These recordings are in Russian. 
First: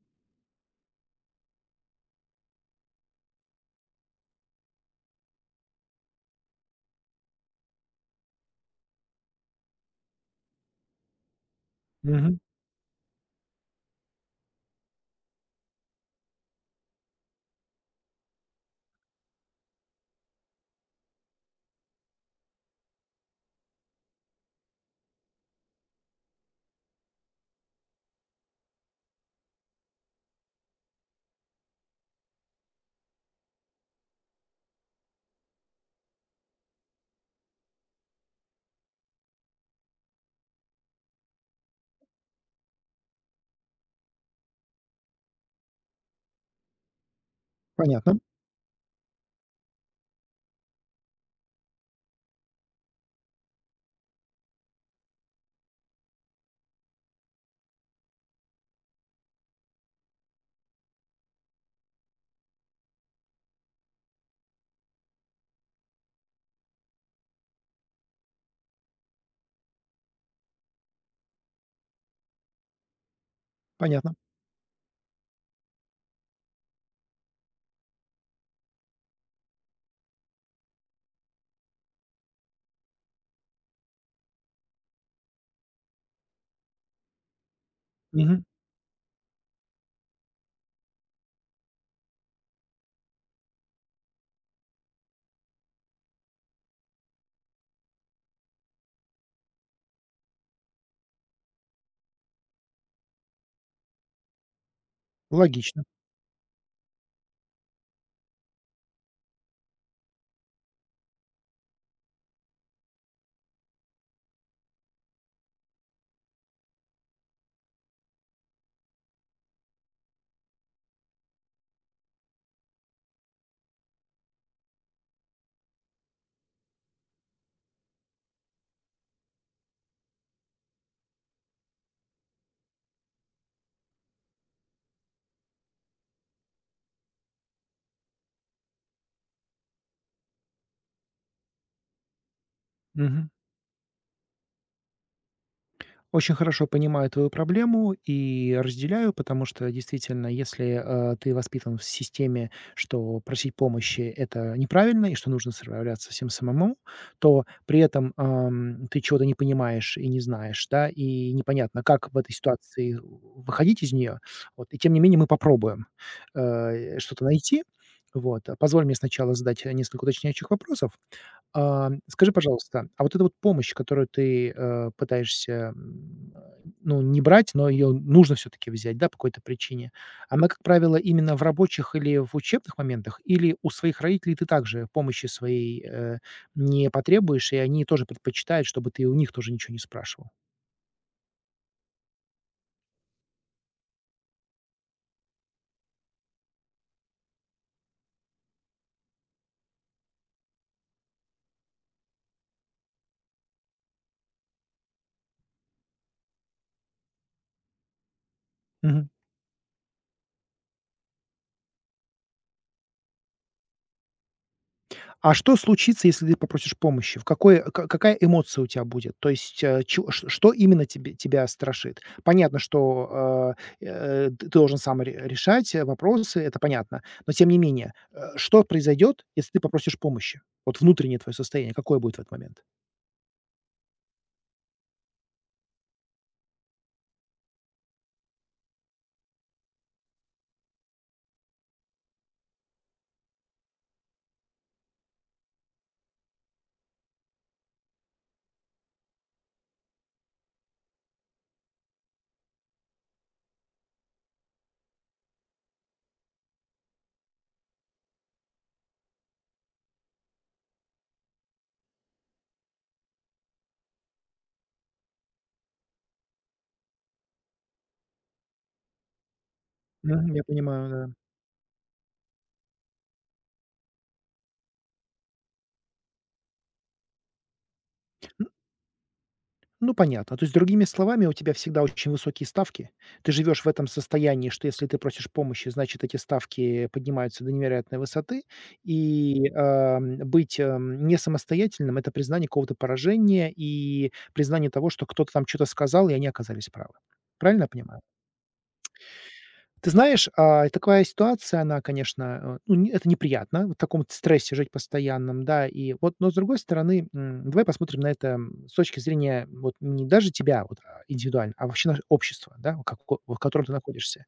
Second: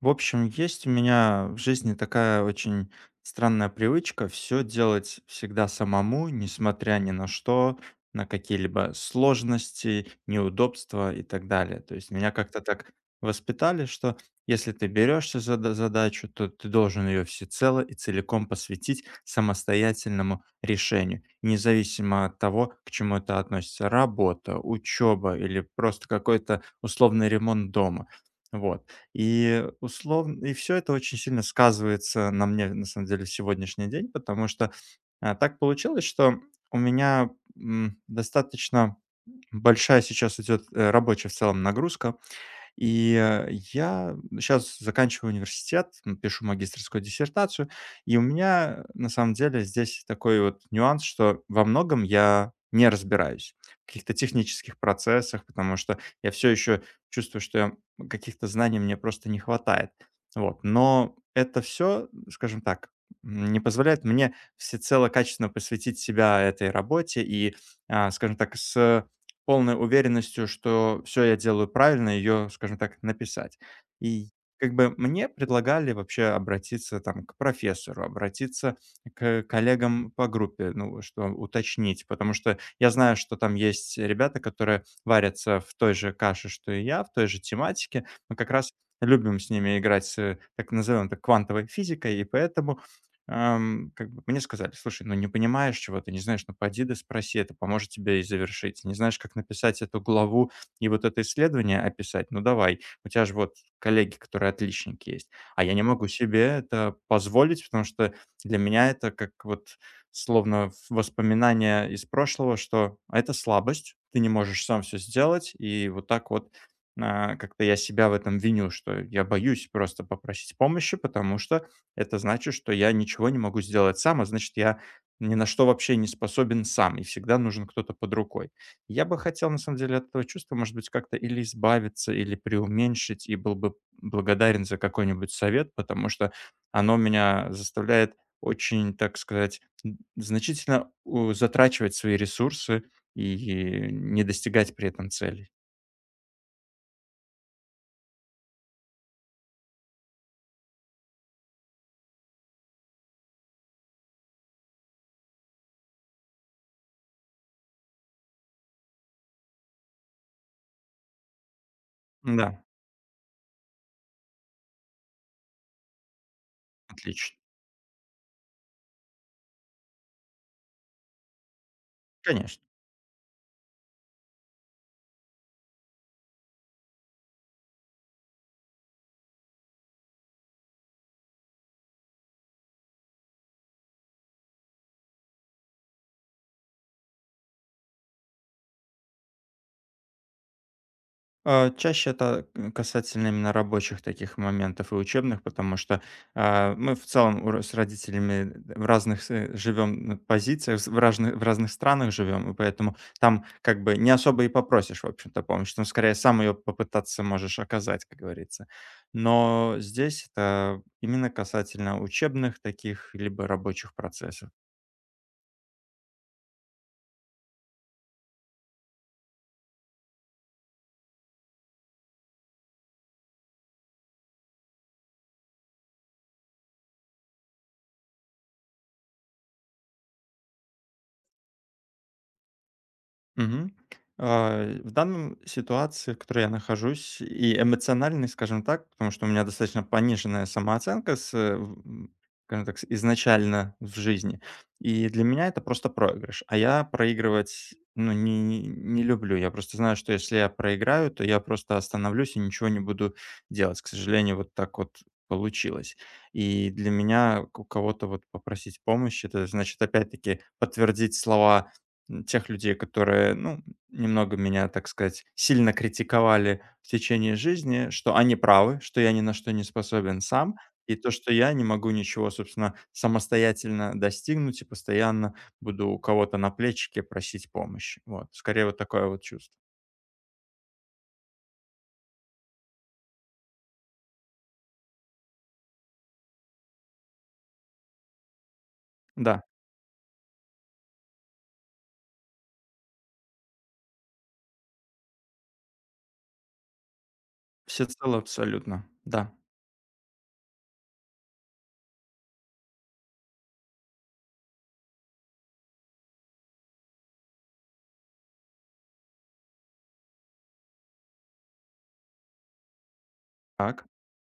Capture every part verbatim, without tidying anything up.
В общем, есть у меня в жизни такая очень странная привычка все делать всегда самому, несмотря ни на что, на какие-либо сложности, неудобства и так далее. То есть меня Мгм. как-то так воспитали, что если ты берешься за да- задачу, то ты должен ее всецело и целиком посвятить самостоятельному решению, независимо от того, к чему это относится: работа, учеба или просто какой-то условный ремонт дома. Вот. И условно и все это очень сильно сказывается на мне, на самом деле, в сегодняшний день, потому что, а, так получилось, что у меня, м, достаточно большая сейчас идет, э, рабочая в целом нагрузка. И, э, я сейчас заканчиваю университет, м, пишу магистерскую диссертацию, и Понятно, у меня, на самом деле, здесь такой вот нюанс, что во многом я не разбираюсь в каких-то технических процессах, потому что я все еще чувствую, что я каких-то знаний мне просто не хватает. Вот, но это все, скажем так, м, не позволяет мне всецело качественно посвятить себя этой работе и, а, скажем так, с полной уверенностью, что все я делаю правильно, ее, скажем так, написать. понятно. И как бы мне предлагали вообще обратиться там к профессору, обратиться к коллегам по группе, ну, что уточнить, потому что я знаю, что там есть ребята, которые варятся в той же каше, что и я, в той же тематике. Мы Мгм. как раз любим с ними играть с, э, так назовем это, квантовой физикой, и поэтому Ам, как бы мне сказали: "Слушай, ну не понимаешь чего-то, не знаешь, ну поди да спроси, это поможет тебе и завершить. Не знаешь, как написать эту главу и вот это исследование описать? Ну давай, у тебя же вот коллеги, которые отличники есть". А я Логично. не могу себе это позволить, потому что для меня это как вот словно в- воспоминание из прошлого, что это слабость, ты не можешь сам все сделать, и вот так вот а, как-то я себя в этом виню, что я боюсь просто попросить помощи, потому что это значит, что я ничего не могу сделать сам, а значит, я ни на что вообще не способен сам, и всегда нужен кто-то под рукой. Я бы хотел, на самом деле, от этого чувства, может быть, как-то или избавиться, или преуменьшить, и был бы благодарен за какой-нибудь совет, потому что оно меня заставляет очень, так сказать, н- значительно у- затрачивать свои ресурсы Мгм. и не достигать при этом целей. Очень хорошо понимаю твою проблему и разделяю, потому что действительно, если, э, ты воспитан в системе, что просить помощи- это неправильно и что нужно справляться всем самому, то при этом, ам, ты чего-то не понимаешь и не знаешь, да, и непонятно, как в этой Да, ситуации выходить из нее. Вот, и тем не менее мы попробуем, э, что-то отлично. найти. Вот. Позволь мне сначала задать, э, несколько уточняющих вопросов. А, скажи, Конечно. пожалуйста, а вот эта вот помощь, которую ты, э, пытаешься, м, ну, не брать, но ее нужно все таки взять, да, по какой-то причине. Она, как правило, именно в рабочих или в учебных моментах, или у своих родителей ты также помощи своей, э, не потребуешь, и они тоже предпочитают, чтобы ты у них тоже ничего не спрашивал? А, Чаще это касательно именно рабочих таких моментов и учебных, потому что а, мы в целом у ро- с родителями в разных с- э, живем на позициях, с- в разных, в разных странах живем, и поэтому там как бы не особо и попросишь, в общем-то, помощь. Там скорее сам ее попытаться можешь оказать, как говорится. Но здесь это именно касательно учебных таких либо рабочих процессов. А что случится, если ты попросишь помощи? В какой к какая эмоция у тебя будет? То есть, э, чё ш что именно тебе тебя страшит? Понятно, что, э, э, ты должен сам ре решать э, вопросы, это понятно. Но тем не менее, э, что произойдет, если ты попросишь помощи? Вот внутреннее твое состояние какое будет в этот момент? Мгм. А, в данном ситуации, в которой я нахожусь, и эмоциональной, скажем так, потому что у меня достаточно пониженная самооценка с, э, в м, скажем так, с изначально в жизни. И для меня это просто проигрыш. А я проигрывать, ну, не не не люблю. Я просто знаю, что если я проиграю, то я просто остановлюсь и ничего не буду делать. К сожалению, вот так вот получилось. И для меня у кого-то вот попросить помощи — это значит опять-таки подтвердить слова М, тех людей, которые, ну, немного меня, так сказать, сильно критиковали в течение жизни, что они правы, что я ни на что не способен Мгм, я сам, и то, понимаю, что я не могу ничего, собственно, самостоятельно достигнуть и постоянно буду у кого-то на плечике просить помощи. Вот, да. скорее вот такое вот чувство. Ну, понятно. То есть, другими словами, у тебя всегда очень высокие ставки. Ты живешь в этом состоянии, что если ты просишь помощи, значит, эти ставки поднимаются до невероятной высоты. Да, И, ам, быть, ам, не самостоятельным- это признание какого-то поражения и признание того, что кто-то там что то сказал, и они оказались правы. Правильно я понимаю? всецело абсолютно. Да. Ты знаешь, а, такая ситуация, она, конечно, э, ну, не- это неприятно, в таком стрессе жить постоянном, да, и вот, но с другой стороны, м, давай посмотрим на это м, с точки зрения вот не даже тебя вот а, индивидуально, а вообще наше общество, да, в како- в котором ты Так, находишься.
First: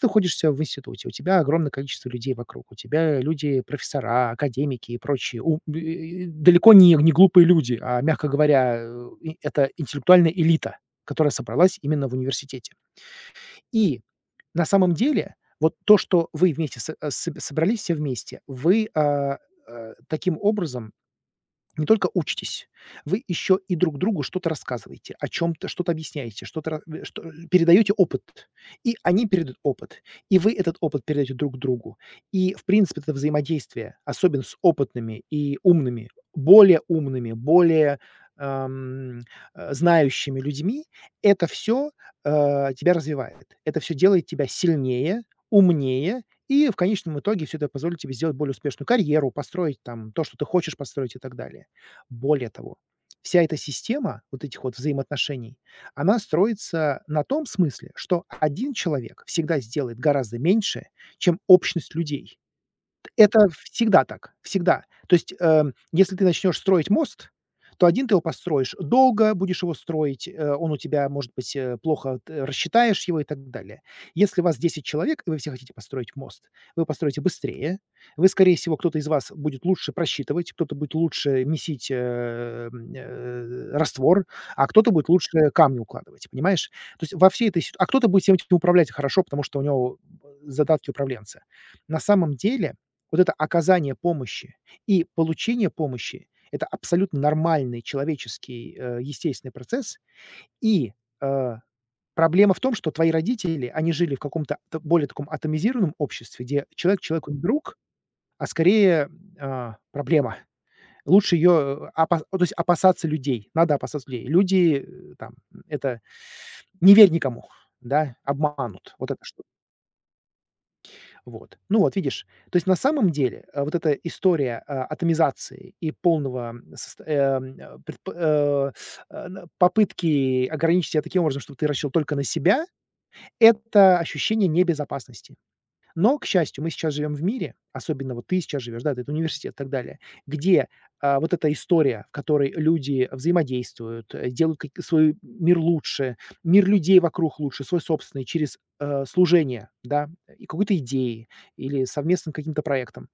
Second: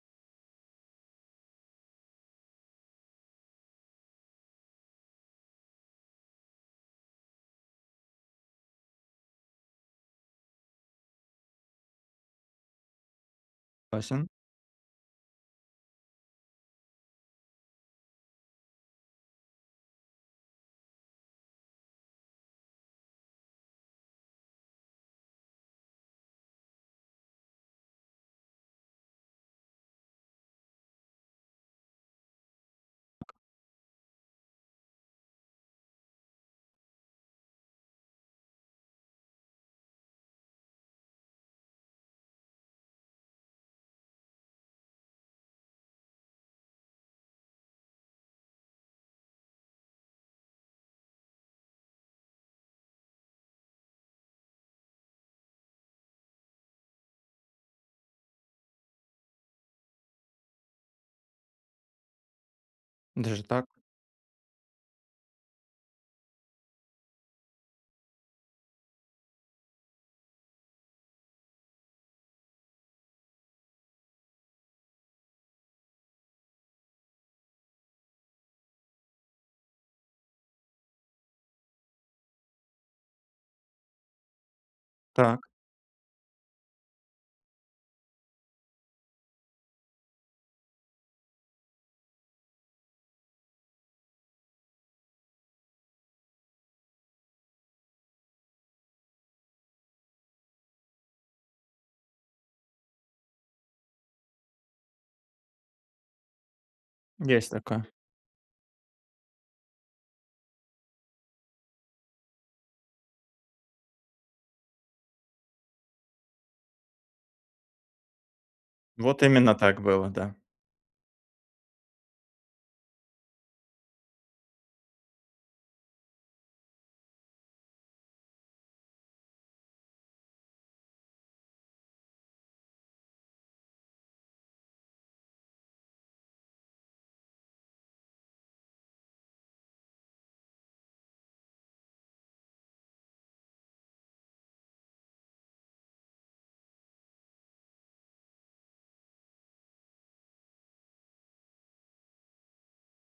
Ты находишься в институте, у тебя огромное количество людей вокруг, у тебя люди, профессора, академики и прочие, у- э, э, далеко не, не глупые люди, а, мягко говоря, э, и- это интеллектуальная элита, которая собралась именно в университете. И согласен. на самом деле вот то, что вы вместе со э, соб собрались все вместе, вы, а, э, таким образом не только учитесь, вы еще и друг другу что-то рассказываете, о чем-то что-то объясняете, что-то ра э, что э, передаете опыт, и они передают опыт, и вы этот опыт передаете друг другу. И, в принципе, это взаимодействие, особенно с опытными и умными, более умными, более, ам, э, знающими людьми, это все тебя развивает. Это все делает тебя сильнее, умнее, и в конечном итоге все это позволит тебе сделать более успешную карьеру, построить там то, что ты хочешь построить и так далее. Более того, вся эта система вот этих вот взаимоотношений, она строится на том смысле, что один человек всегда сделает гораздо меньше, чем общность людей. Даже Это так? всегда так, всегда. То есть, эм, если ты начнешь строить мост, то один ты его построишь долго, будешь его строить, э, он у тебя, может быть, э, плохо т рассчитаешь его и так далее. Если вас десять человек и вы все хотите построить мост, вы построите быстрее, вы, скорее всего, кто-то из вас будет лучше просчитывать, кто-то будет лучше месить, эм, э, раствор, а кто-то будет Так, лучше камни укладывать, понимаешь? То есть во всей этой сит а кто-то будет всем этим управлять хорошо, потому что у него э, задатки управленца. На самом деле вот это оказание помощи и получение помощи- это абсолютно нормальный человеческий, э, естественный процесс. И, э, проблема в том, что твои родители, они жили в каком-то т более таком атомизированном обществе, где человек человеку не есть друг, такое. а скорее, а, проблема. Лучше ее, э, то есть опасаться людей. Надо опасаться людей. Люди, э, там, это "не верь никому", да, обманут. Вот Вот эта штука. именно так было, да. Вот. Ну вот, видишь, то есть на самом деле, э, вот эта история, а, атомизации и полного, м, сост эм, э, предп э, э, на попытки ограничить себя таким образом, чтобы ты рассчитывал только на себя- это ощущение небезопасности. Но, к счастью, мы сейчас живем в мире, особенно вот ты сейчас живешь, да, ты это университет и так далее, где, а, вот эта история, в которой люди взаимодействуют, э, делают как свой мир лучше, мир людей вокруг лучше, свой собственный через, э, служение, да, и какой-то идеи или совместным каким-то проектом.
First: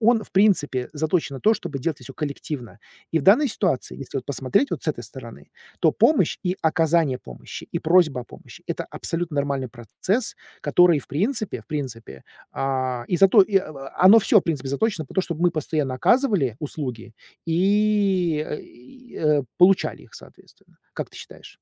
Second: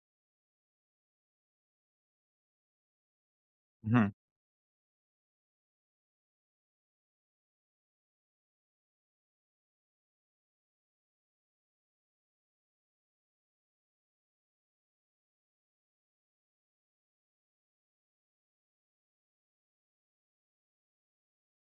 Он, в принципе, заточен на то, чтобы делать все коллективно. И в данной ситуации, Мгм. если вот посмотреть вот с этой стороны, то помощь и оказание помощи, и просьба о помощи- это абсолютно нормальный процесс, который, в принципе в принципе, а, и зато и, а, оно все в принципе, заточено по то, чтобы мы постоянно оказывали услуги и, э, и, э, получали их, соответственно. Как ты считаешь?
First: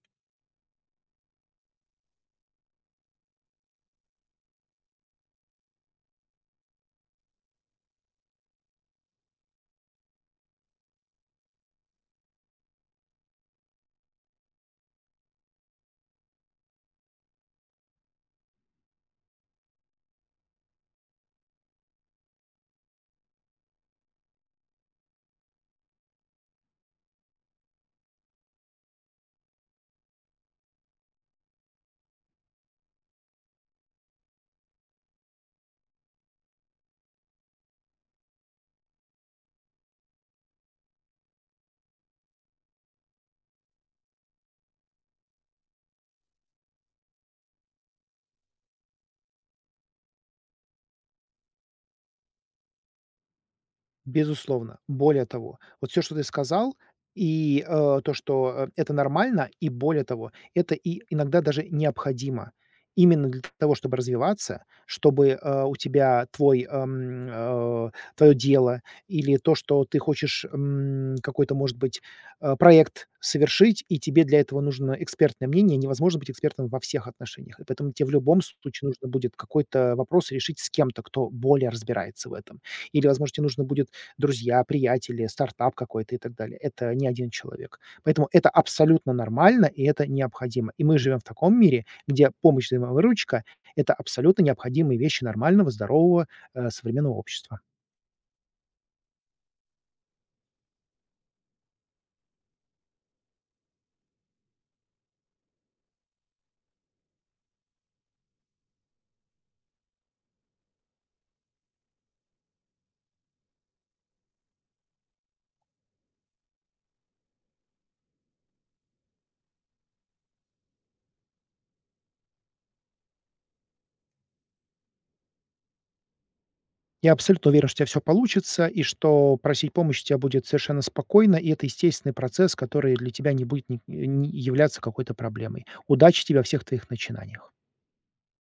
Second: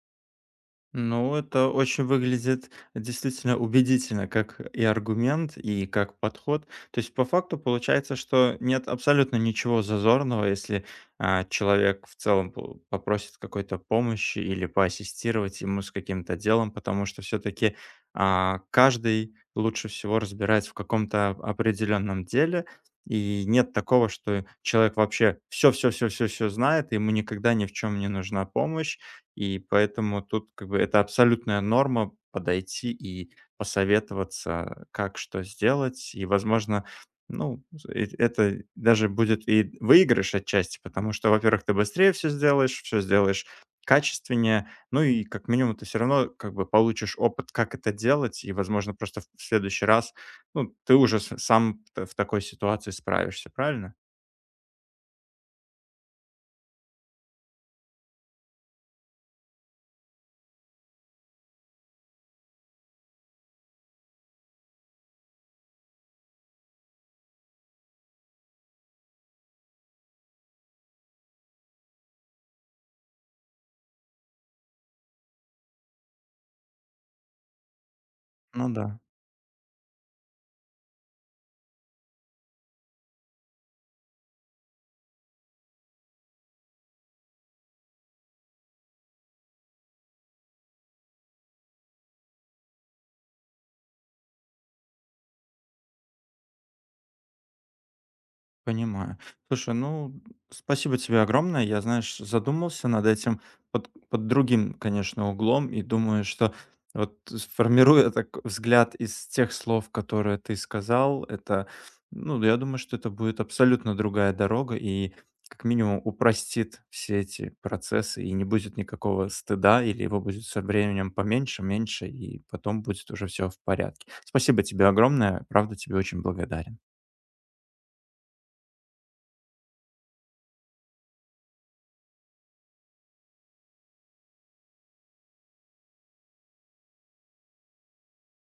Ну, это очень выглядит действительно убедительно, как и аргумент, и как подход. То есть, по факту получается, что нет абсолютно ничего зазорного, если а, человек в целом по- попросит какой-то помощи или поассистировать ему с каким-то делом, потому что все-таки каждый лучше всего разбирается в каком-то определенном деле. И нет такого, что человек вообще все-все-все-все-все знает, и ему никогда ни в чем не нужна помощь, и поэтому тут как бы это абсолютная норма — подойти и посоветоваться, как что сделать. И, возможно, ну, э- это даже будет и выигрыш отчасти, потому что, во-первых, ты быстрее все сделаешь, все сделаешь качественнее, ну и как минимум ты все равно как бы получишь опыт, как это делать, и, возможно, просто в в следующий раз, ну, ты уже с- сам т- в такой ситуации справишься, правильно? Безусловно. Более того, вот все, что ты сказал, и, э, то, что, э, это нормально, и более того, это и иногда даже необходимо. Именно для того, чтобы развиваться, чтобы, э, у тебя твой, эм, э, твоё дело или то, что ты хочешь, м, какой-то, может быть, э, проект совершить, и тебе для этого нужно экспертное мнение. Невозможно быть экспертом во всех отношениях. И поэтому тебе в любом Ну случае да. нужно будет какой-то вопрос решить с кем-то, кто более разбирается в этом. Или, возможно, тебе нужно будет друзья, приятели, стартап какой-то и так далее. Это не один человек. Поэтому это абсолютно нормально и это необходимо. И мы живем в таком мире, где помощь, взаимовыручка- это абсолютно необходимые вещи нормального, здорового, э, современного общества. Понимаю. Слушай, ну, спасибо тебе огромное. Я, знаешь, задумался над этим под, под другим, конечно, углом и думаю, что вот сформируя так взгляд из тех слов, которые ты сказал, это, ну, я думаю, что это будет абсолютно другая дорога и как минимум упростит все эти процессы, и не будет никакого стыда, или его будет со временем поменьше, меньше, и потом будет уже все в порядке. Спасибо тебе огромное, правда, тебе очень благодарен. Я абсолютно уверен, что у тя всё получится и что просить помощи у тебя будет совершенно спокойно, и это естественный процесс, который для тебя не будет ни не являться какой-то проблемой. Удачи тебе во всех твоих начинаниях.